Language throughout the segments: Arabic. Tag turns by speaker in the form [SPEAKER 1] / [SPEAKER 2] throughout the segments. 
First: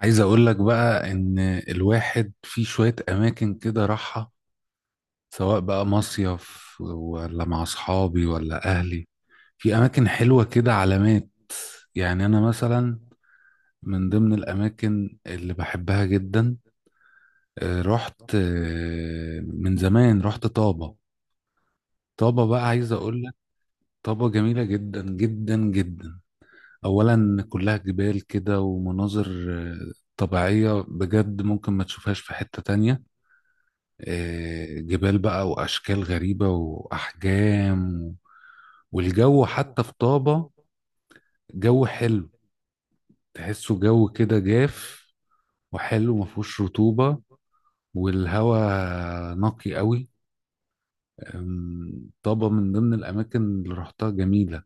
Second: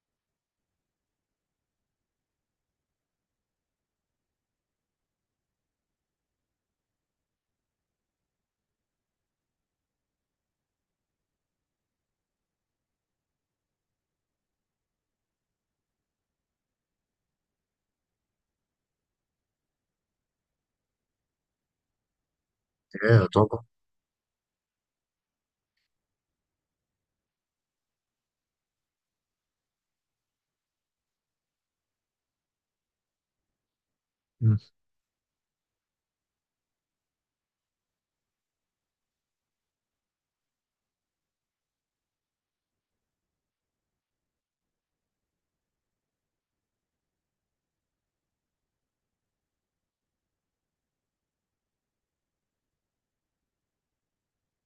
[SPEAKER 1] عايز اقول لك بقى ان الواحد في شوية اماكن كده راحة، سواء بقى مصيف ولا مع اصحابي ولا اهلي. في اماكن حلوة كده علامات. يعني انا مثلا من ضمن الاماكن اللي بحبها جدا، رحت من زمان رحت طابة. طابة بقى عايز اقول
[SPEAKER 2] ياه
[SPEAKER 1] لك،
[SPEAKER 2] طبعا.
[SPEAKER 1] طابة جميلة جدا جدا جدا. اولا كلها جبال كده ومناظر طبيعية بجد، ممكن ما تشوفهاش في حتة تانية.
[SPEAKER 2] مم.
[SPEAKER 1] جبال بقى وأشكال غريبة وأحجام. والجو حتى في طابة جو حلو، تحسه جو كده جاف وحلو مفهوش رطوبة، والهواء نقي قوي. طابة من ضمن الأماكن اللي رحتها جميلة.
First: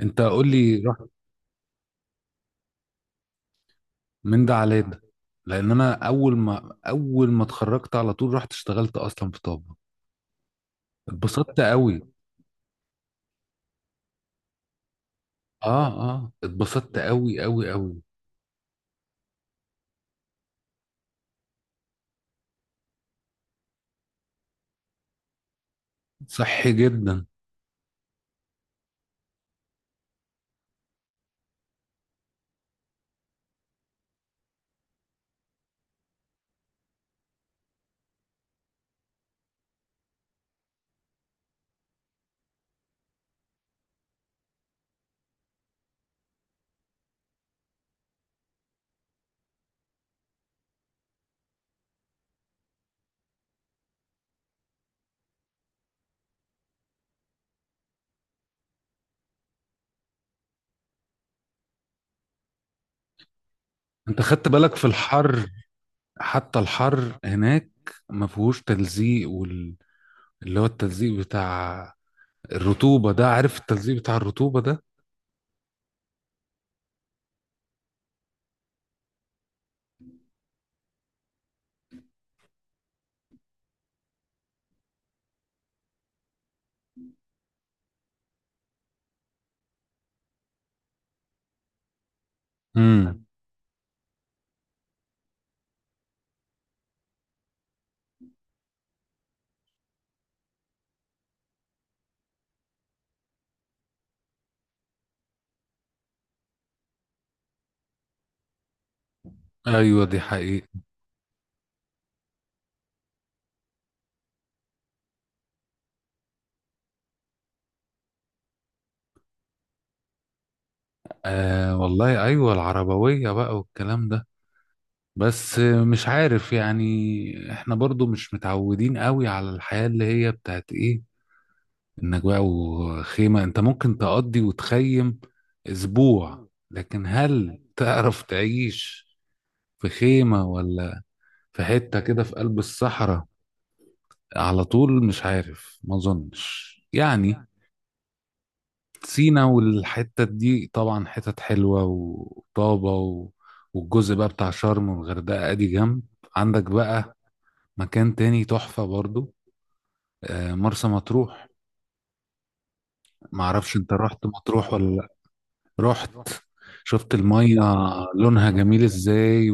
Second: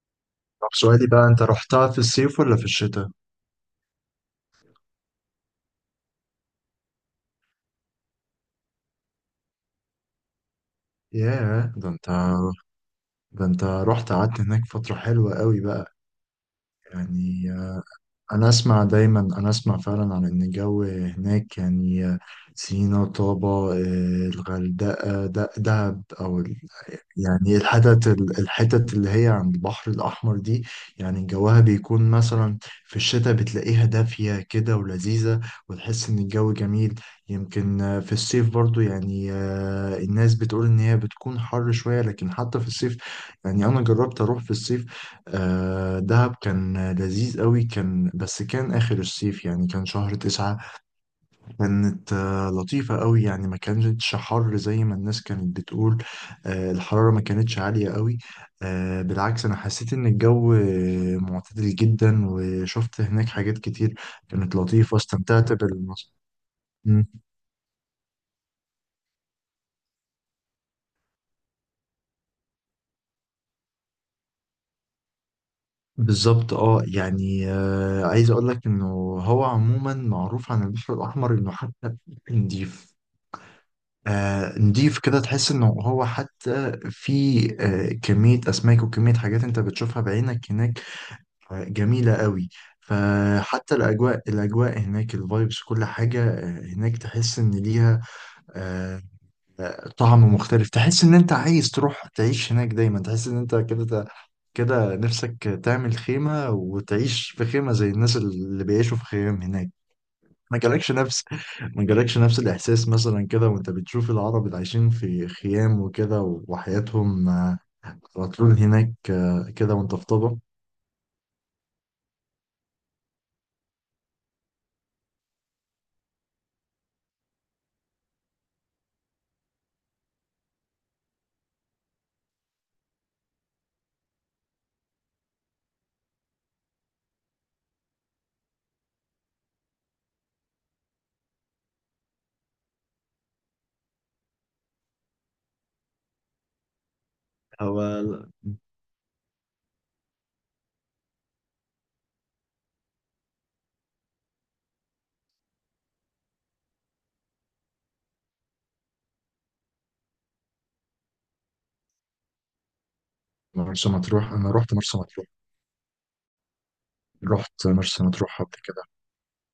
[SPEAKER 1] أنت قول
[SPEAKER 2] طب
[SPEAKER 1] لي، رحت
[SPEAKER 2] سؤالي بقى، انت رحتها في الصيف ولا في الشتاء؟
[SPEAKER 1] من ده على ده؟ لأن أنا أول ما اتخرجت على طول رحت اشتغلت أصلا في طابة، اتبسطت
[SPEAKER 2] ياه ده
[SPEAKER 1] قوي.
[SPEAKER 2] انت، ده انت رحت قعدت هناك فترة حلوة قوي
[SPEAKER 1] اه،
[SPEAKER 2] بقى.
[SPEAKER 1] اه، اتبسطت قوي
[SPEAKER 2] يعني
[SPEAKER 1] قوي قوي.
[SPEAKER 2] انا اسمع فعلا عن ان الجو هناك، يعني سينا، طابة، الغردقة، دهب او
[SPEAKER 1] صحي جدا.
[SPEAKER 2] يعني الحتت اللي هي عند البحر الأحمر دي، يعني جوها بيكون مثلا في الشتاء بتلاقيها دافية كده ولذيذة، وتحس إن الجو جميل. يمكن في الصيف برضو، يعني الناس بتقول إن هي بتكون حر شوية، لكن حتى في الصيف يعني أنا جربت أروح في الصيف. دهب كان لذيذ قوي، كان بس كان آخر الصيف، يعني كان شهر تسعة. كانت لطيفة قوي، يعني ما كانتش حر زي ما الناس كانت بتقول. الحرارة ما كانتش عالية قوي. بالعكس، أنا حسيت إن الجو معتدل جدا، وشفت هناك حاجات كتير
[SPEAKER 1] انت خدت
[SPEAKER 2] كانت
[SPEAKER 1] بالك في
[SPEAKER 2] لطيفة،
[SPEAKER 1] الحر؟
[SPEAKER 2] استمتعت بالمصر.
[SPEAKER 1] حتى
[SPEAKER 2] مم.
[SPEAKER 1] الحر هناك ما فيهوش تلزيق اللي هو التلزيق بتاع الرطوبة ده، عارف التلزيق بتاع الرطوبة ده؟
[SPEAKER 2] بالظبط، اه، يعني عايز أقول لك إنه هو عموما معروف عن البحر الأحمر إنه حتى نضيف، نضيف كده، تحس انه هو حتى في كمية اسماك وكمية حاجات انت بتشوفها بعينك هناك جميلة قوي.
[SPEAKER 1] امم.
[SPEAKER 2] فحتى الأجواء، هناك، الفايبس، كل حاجة هناك تحس إن ليها آه، طعم مختلف. تحس إن أنت عايز تروح تعيش هناك دايما، تحس إن أنت كده نفسك تعمل خيمة وتعيش في خيمة زي الناس اللي بيعيشوا في خيام هناك.
[SPEAKER 1] ايوه دي
[SPEAKER 2] ما
[SPEAKER 1] حقيقة.
[SPEAKER 2] جالكش نفس ما جالكش نفس الإحساس مثلا كده وأنت بتشوف العرب اللي عايشين في خيام وكده، وحياتهم على طول هناك كده، وأنت في طبق.
[SPEAKER 1] آه والله ايوه، العربوية بقى والكلام ده، بس مش عارف، يعني احنا برضو مش متعودين قوي على الحياة اللي هي بتاعت ايه، انك بقى وخيمة. انت ممكن تقضي وتخيم اسبوع، لكن هل تعرف تعيش في خيمة ولا في حتة كده في قلب الصحراء على طول؟ مش عارف ما اظنش يعني.
[SPEAKER 2] هو
[SPEAKER 1] سينا والحتة دي طبعا حتت حلوة، وطابة والجزء بقى بتاع شرم والغردقة ادي جنب. عندك بقى مكان تاني تحفة برضو، مرسى مطروح. معرفش
[SPEAKER 2] مرسى
[SPEAKER 1] انت رحت
[SPEAKER 2] مطروح، انا
[SPEAKER 1] مطروح
[SPEAKER 2] رحت
[SPEAKER 1] ولا
[SPEAKER 2] مرسى
[SPEAKER 1] لأ.
[SPEAKER 2] مطروح،
[SPEAKER 1] رحت، شفت المية
[SPEAKER 2] رحت مرسى مطروح
[SPEAKER 1] لونها
[SPEAKER 2] قبل كده.
[SPEAKER 1] جميل ازاي؟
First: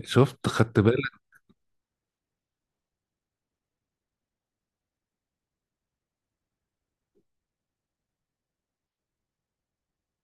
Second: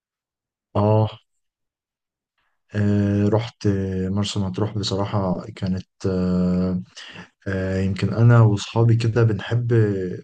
[SPEAKER 1] وشفت، خدت
[SPEAKER 2] اه.
[SPEAKER 1] بالك؟
[SPEAKER 2] رحت مرسى مطروح. بصراحة كانت يمكن أنا وأصحابي كده بنحب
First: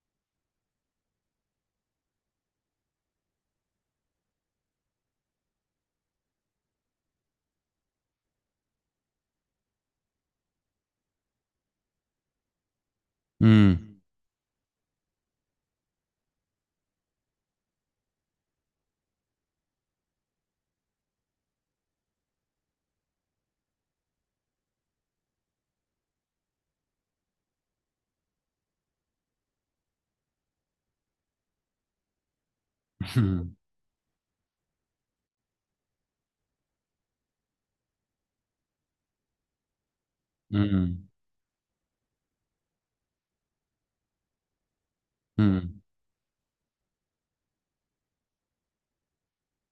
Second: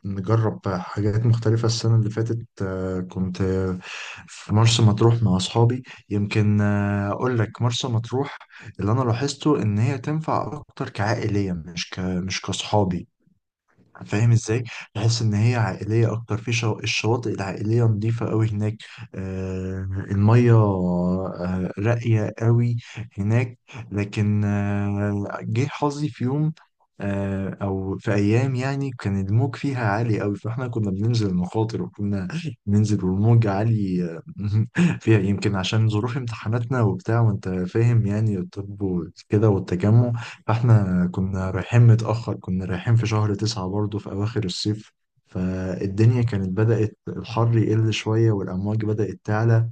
[SPEAKER 2] نجرب حاجات مختلفة. السنة اللي فاتت كنت في مرسى مطروح مع أصحابي. يمكن أقول لك مرسى مطروح اللي أنا لاحظته إن هي تنفع أكتر كعائلية، مش مش كأصحابي.
[SPEAKER 1] امم.
[SPEAKER 2] فاهم ازاي؟ تحس ان هي عائليه اكتر في الشواطئ العائليه نظيفه قوي هناك. آه الميه آه راقيه قوي هناك. لكن آه جه حظي في يوم او في ايام، يعني كان الموج فيها عالي قوي، فاحنا كنا بننزل مخاطر، بننزل والموج عالي فيها يمكن عشان ظروف امتحاناتنا وبتاع، وانت فاهم يعني الطب وكده والتجمع. فاحنا
[SPEAKER 1] امم.
[SPEAKER 2] كنا رايحين متأخر، كنا رايحين في شهر تسعة برضه في أواخر الصيف.
[SPEAKER 1] أمم.
[SPEAKER 2] فالدنيا كانت بدأت الحر يقل شوية والأمواج بدأت تعلى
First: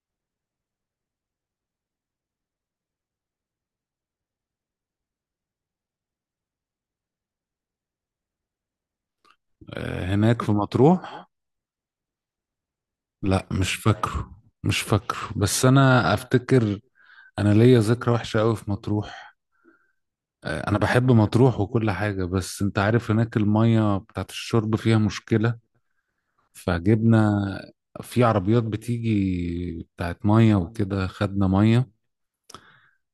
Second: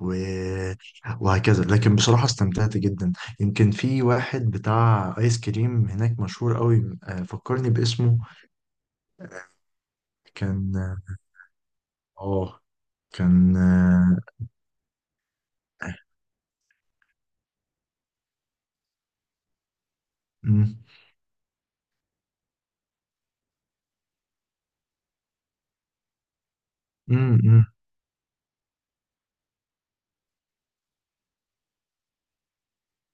[SPEAKER 2] و... وهكذا. لكن بصراحة استمتعت جدا. يمكن في واحد بتاع آيس كريم هناك مشهور قوي، فكرني باسمه.
[SPEAKER 1] هناك في
[SPEAKER 2] كان،
[SPEAKER 1] مطروح.
[SPEAKER 2] اه،
[SPEAKER 1] لا
[SPEAKER 2] كان
[SPEAKER 1] مش فاكره، مش فاكره بس انا افتكر. انا ليا ذكرى وحشة قوي في مطروح.
[SPEAKER 2] مم،
[SPEAKER 1] انا بحب مطروح وكل حاجة، بس انت عارف هناك المية بتاعت الشرب فيها مشكلة. فجبنا
[SPEAKER 2] مم، مم،
[SPEAKER 1] في عربيات بتيجي بتاعت مية وكده، خدنا مية،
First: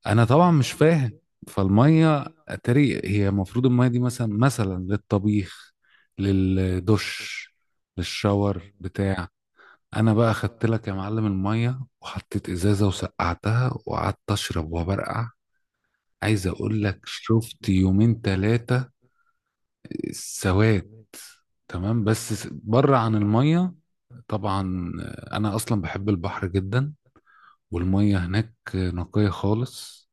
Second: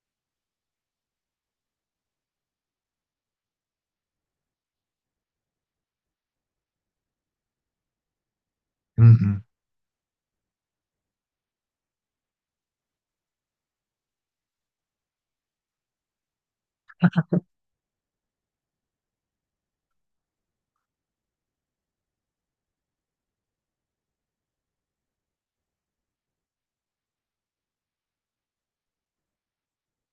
[SPEAKER 1] انا طبعا مش فاهم. فالمية اتاري هي المفروض المية دي مثلا للطبيخ، للدش، للشاور بتاع.
[SPEAKER 2] مم.
[SPEAKER 1] انا بقى خدت لك يا معلم الميه وحطيت ازازه وسقعتها وقعدت اشرب وبرقع. عايز اقول لك شفت يومين ثلاثه سواد. تمام بس بره عن الميه. طبعا انا اصلا بحب البحر جدا، والميه هناك نقيه خالص،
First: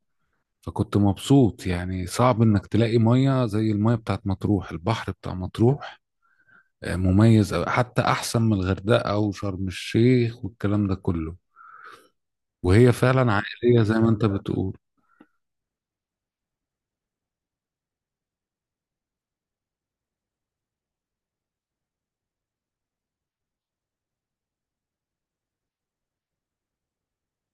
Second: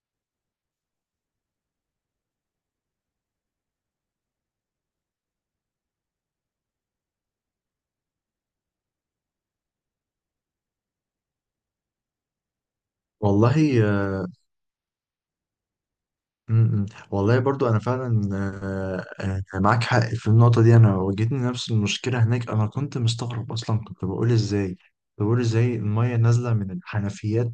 [SPEAKER 1] فكنت مبسوط. يعني صعب انك تلاقي ميه زي الميه بتاعت مطروح، البحر بتاع مطروح مميز أوي، حتى احسن من الغردقه او شرم الشيخ والكلام ده كله. وهي فعلا عائلية
[SPEAKER 2] والله
[SPEAKER 1] زي ما انت بتقول.
[SPEAKER 2] م- م. والله برضو انا فعلا معاك حق في النقطه دي. انا واجهتني نفس المشكله هناك، انا كنت مستغرب اصلا، كنت بقول ازاي، بقول ازاي الميه نازله من الحنفيات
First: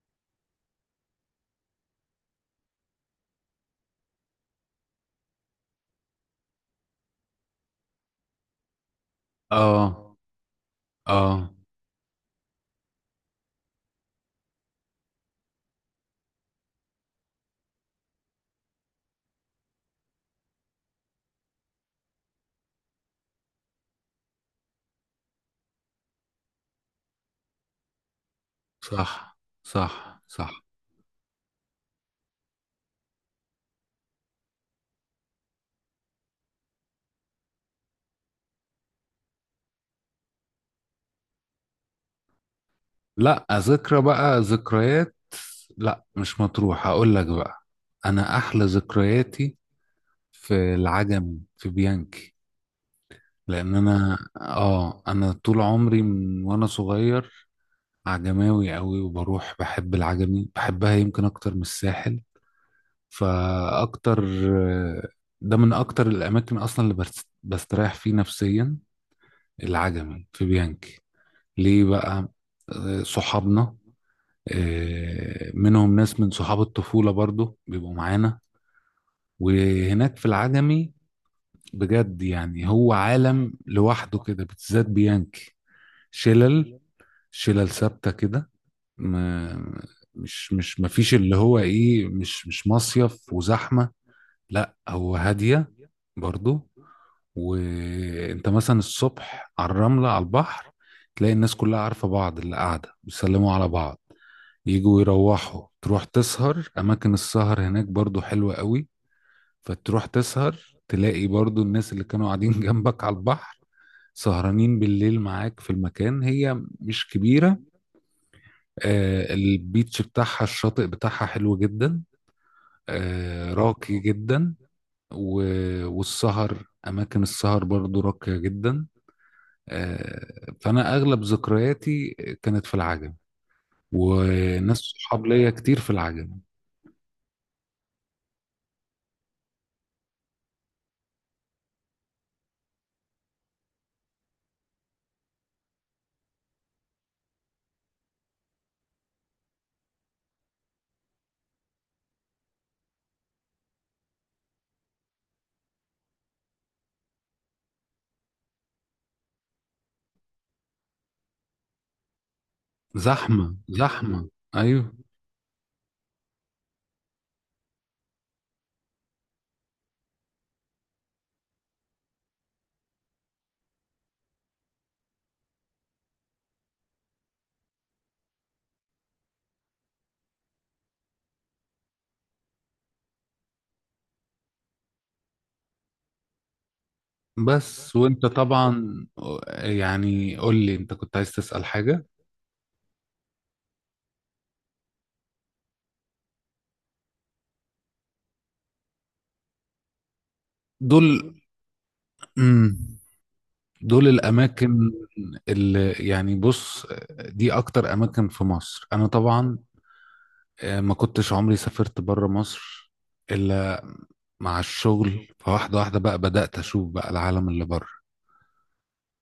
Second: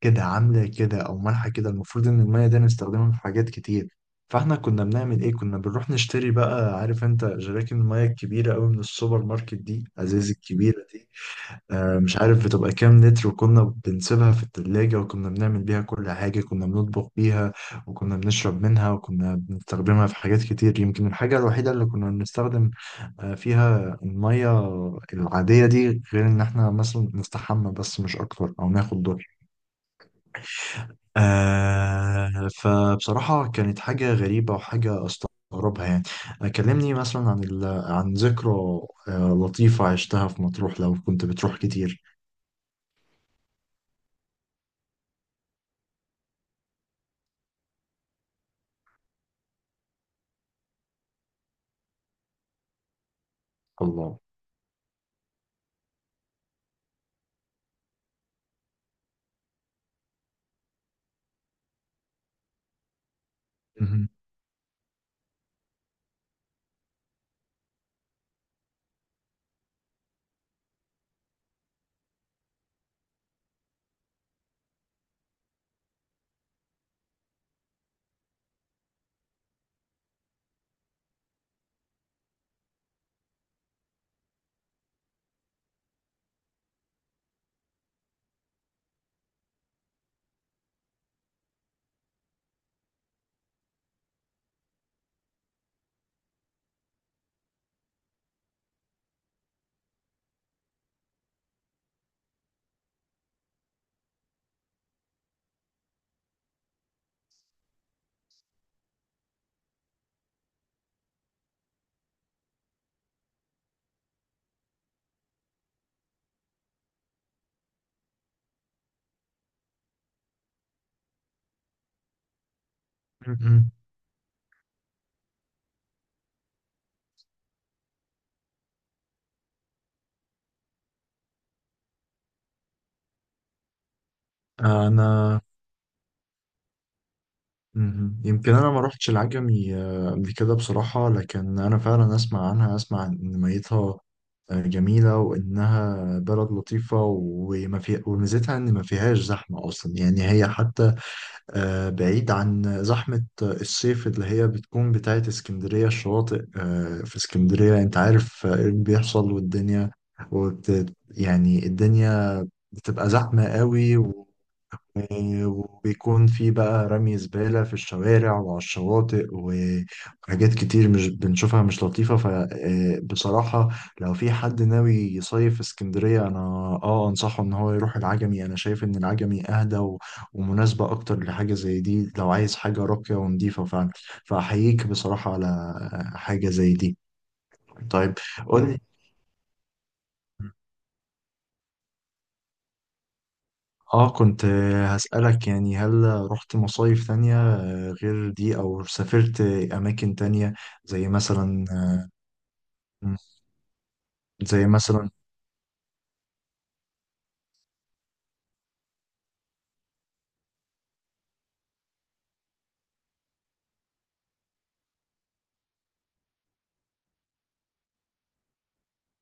[SPEAKER 2] كده عامله كده او مالحه كده، المفروض ان الميه دي نستخدمها في حاجات كتير. فاحنا كنا بنعمل ايه، كنا بنروح نشتري بقى، عارف انت جراكن الميه الكبيره قوي من السوبر ماركت دي،
[SPEAKER 1] اه،
[SPEAKER 2] ازاز الكبيره،
[SPEAKER 1] اه.
[SPEAKER 2] مش عارف بتبقى كام لتر، وكنا بنسيبها في التلاجة، وكنا بنعمل بيها كل حاجة، كنا بنطبخ بيها، وكنا بنشرب منها، وكنا بنستخدمها في حاجات كتير. يمكن الحاجة الوحيدة اللي كنا بنستخدم فيها المية العادية دي غير إن إحنا مثلا نستحمى، بس مش أكتر، أو ناخد
[SPEAKER 1] صح،
[SPEAKER 2] دور.
[SPEAKER 1] صح، صح.
[SPEAKER 2] آه، فبصراحة كانت حاجة غريبة وحاجة أستغربها يعني. كلمني مثلا عن عن ذكرى لطيفة عشتها في مطروح لو كنت بتروح كتير.
[SPEAKER 1] لا، ذكرى بقى، ذكريات، لا مش مطروح، هقول لك بقى. انا احلى ذكرياتي في العجمي، في بيانكي. لان انا
[SPEAKER 2] الله.
[SPEAKER 1] انا طول عمري من وانا صغير عجماوي قوي، وبروح بحب العجمي، بحبها يمكن اكتر من الساحل. فاكتر، ده من اكتر الاماكن اصلا اللي بستريح فيه نفسيا، العجمي في بيانكي. ليه بقى؟ صحابنا، منهم ناس من صحاب الطفولة برضو بيبقوا معانا، وهناك في العجمي بجد يعني هو عالم لوحده كده، بالذات بيانكي. شلل شلل ثابتة كده. ما- مش مش مفيش، اللي هو ايه، مش مصيف وزحمة، لا هو هادية برضو. وانت مثلا الصبح على الرملة على البحر، تلاقي الناس كلها عارفة بعض، اللي قاعدة بيسلموا على بعض، يجوا يروحوا. تروح تسهر أماكن السهر هناك برضو حلوة قوي. فتروح تسهر، تلاقي برضو الناس اللي كانوا قاعدين جنبك على البحر سهرانين بالليل معاك في المكان، هي مش كبيرة. البيتش بتاعها، الشاطئ بتاعها حلو جدا،
[SPEAKER 2] م-م.
[SPEAKER 1] راقي جدا و... والسهر، أماكن السهر برضو راقية جدا. آه، فانا اغلب ذكرياتي كانت في العجم، وناس صحاب
[SPEAKER 2] انا
[SPEAKER 1] ليا كتير في العجم.
[SPEAKER 2] م-م. يمكن انا ما روحتش العجمي قبل كده بصراحة، لكن انا فعلا اسمع عنها، اسمع ان ميتها جميلة، وانها بلد لطيفة، وما في، وميزتها ان ما فيهاش زحمة اصلا، يعني هي حتى بعيد عن زحمة الصيف اللي هي بتكون بتاعت اسكندرية. الشواطئ في اسكندرية انت عارف ايه اللي بيحصل، والدنيا يعني الدنيا بتبقى زحمة
[SPEAKER 1] زحمه،
[SPEAKER 2] قوي،
[SPEAKER 1] زحمه، ايوه.
[SPEAKER 2] وبيكون في بقى رمي زبالة في الشوارع وعلى الشواطئ، وحاجات كتير مش بنشوفها مش لطيفة. فبصراحة لو في حد ناوي يصيف في اسكندرية، أنا آه أنصحه إن هو يروح العجمي. أنا شايف إن العجمي أهدى ومناسبة أكتر لحاجة زي دي، لو عايز حاجة راقية ونضيفة فعلا. فأحييك بصراحة على حاجة زي دي.
[SPEAKER 1] بس
[SPEAKER 2] طيب
[SPEAKER 1] وانت
[SPEAKER 2] قول لي.
[SPEAKER 1] طبعا، يعني قول لي انت كنت عايز تسأل حاجه.
[SPEAKER 2] آه، كنت هسألك، يعني هل رحت مصايف تانية غير دي، او سافرت اماكن تانية، زي
[SPEAKER 1] دول،
[SPEAKER 2] مثلا
[SPEAKER 1] مم، دول
[SPEAKER 2] زي
[SPEAKER 1] الاماكن
[SPEAKER 2] مثلا؟
[SPEAKER 1] اللي، يعني بص، دي اكتر اماكن في مصر. انا طبعا ما كنتش عمري سافرت بره مصر الا مع الشغل، فواحده واحده بقى بدأت اشوف بقى العالم اللي بره.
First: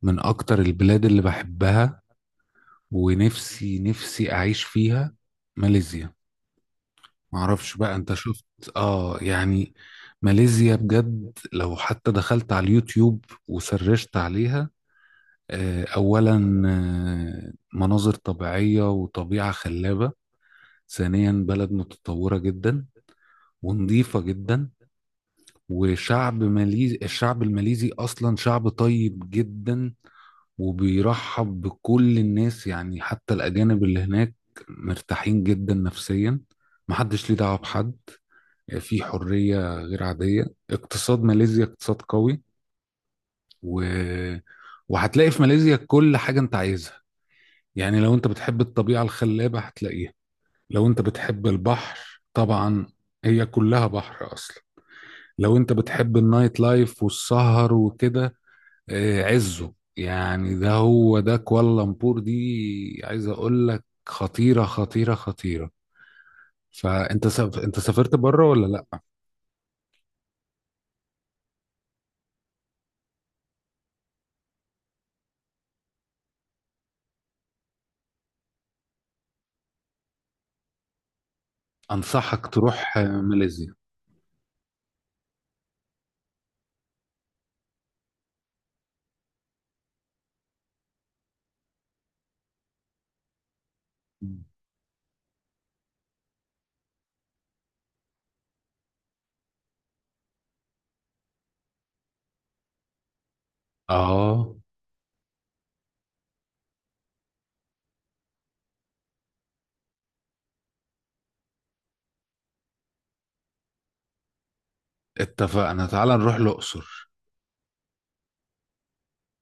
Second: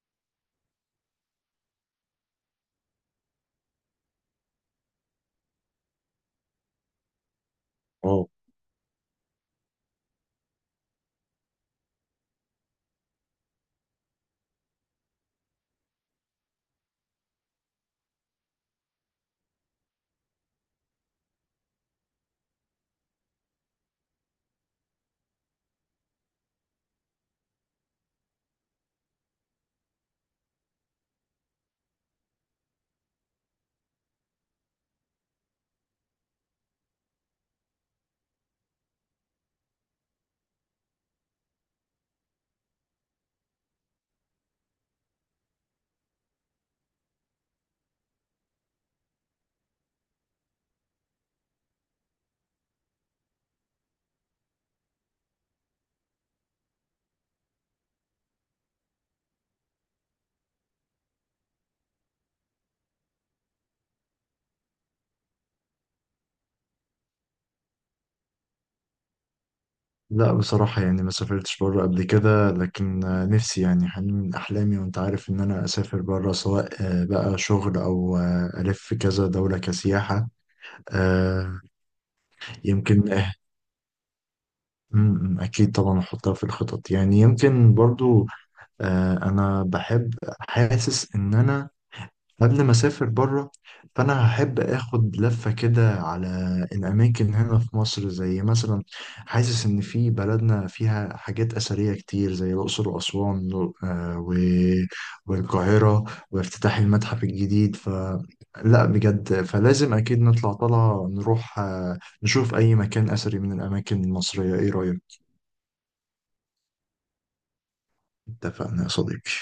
[SPEAKER 1] من أكتر البلاد اللي بحبها ونفسي نفسي أعيش فيها، ماليزيا. معرفش بقى أنت
[SPEAKER 2] اه
[SPEAKER 1] شفت؟ يعني ماليزيا بجد، لو حتى دخلت على اليوتيوب وسرشت عليها، أولا مناظر طبيعية وطبيعة خلابة، ثانيا بلد متطورة جدا ونظيفة جدا. وشعب ماليزي، الشعب الماليزي أصلا شعب طيب جدا وبيرحب بكل الناس، يعني حتى الأجانب اللي هناك مرتاحين جدا نفسيا، محدش ليه دعوة بحد، في حرية غير عادية. اقتصاد ماليزيا اقتصاد قوي و... وهتلاقي في ماليزيا كل حاجة انت عايزها. يعني لو انت بتحب الطبيعة الخلابة هتلاقيها، لو انت بتحب البحر طبعا هي كلها بحر أصلا، لو انت بتحب النايت لايف والسهر وكده، عزه يعني، ده هو ده كوالالمبور دي، عايز اقول لك خطيرة خطيرة خطيرة. فانت انت سافرت بره ولا لا؟
[SPEAKER 2] لا، بصراحة يعني ما سافرتش بره قبل كده، لكن نفسي يعني، حلم من أحلامي وأنت عارف، إن أنا أسافر بره سواء بقى شغل أو ألف كذا دولة كسياحة. آه،
[SPEAKER 1] انصحك تروح
[SPEAKER 2] يمكن
[SPEAKER 1] ماليزيا.
[SPEAKER 2] م، أكيد طبعا أحطها في الخطط، يعني يمكن برضو أنا بحب، حاسس إن أنا قبل ما اسافر بره، فانا هحب اخد لفه كده على الاماكن هنا في مصر. زي مثلا حاسس ان في بلدنا فيها حاجات اثريه كتير، زي الاقصر واسوان آه،
[SPEAKER 1] اه،
[SPEAKER 2] و- والقاهره، وافتتاح المتحف الجديد. ف، لا بجد، فلازم اكيد نطلع طلعه نروح نشوف اي مكان اثري من الاماكن المصريه. ايه رايك؟
[SPEAKER 1] اتفقنا، تعال نروح الاقصر.
[SPEAKER 2] اتفقنا يا صديقي.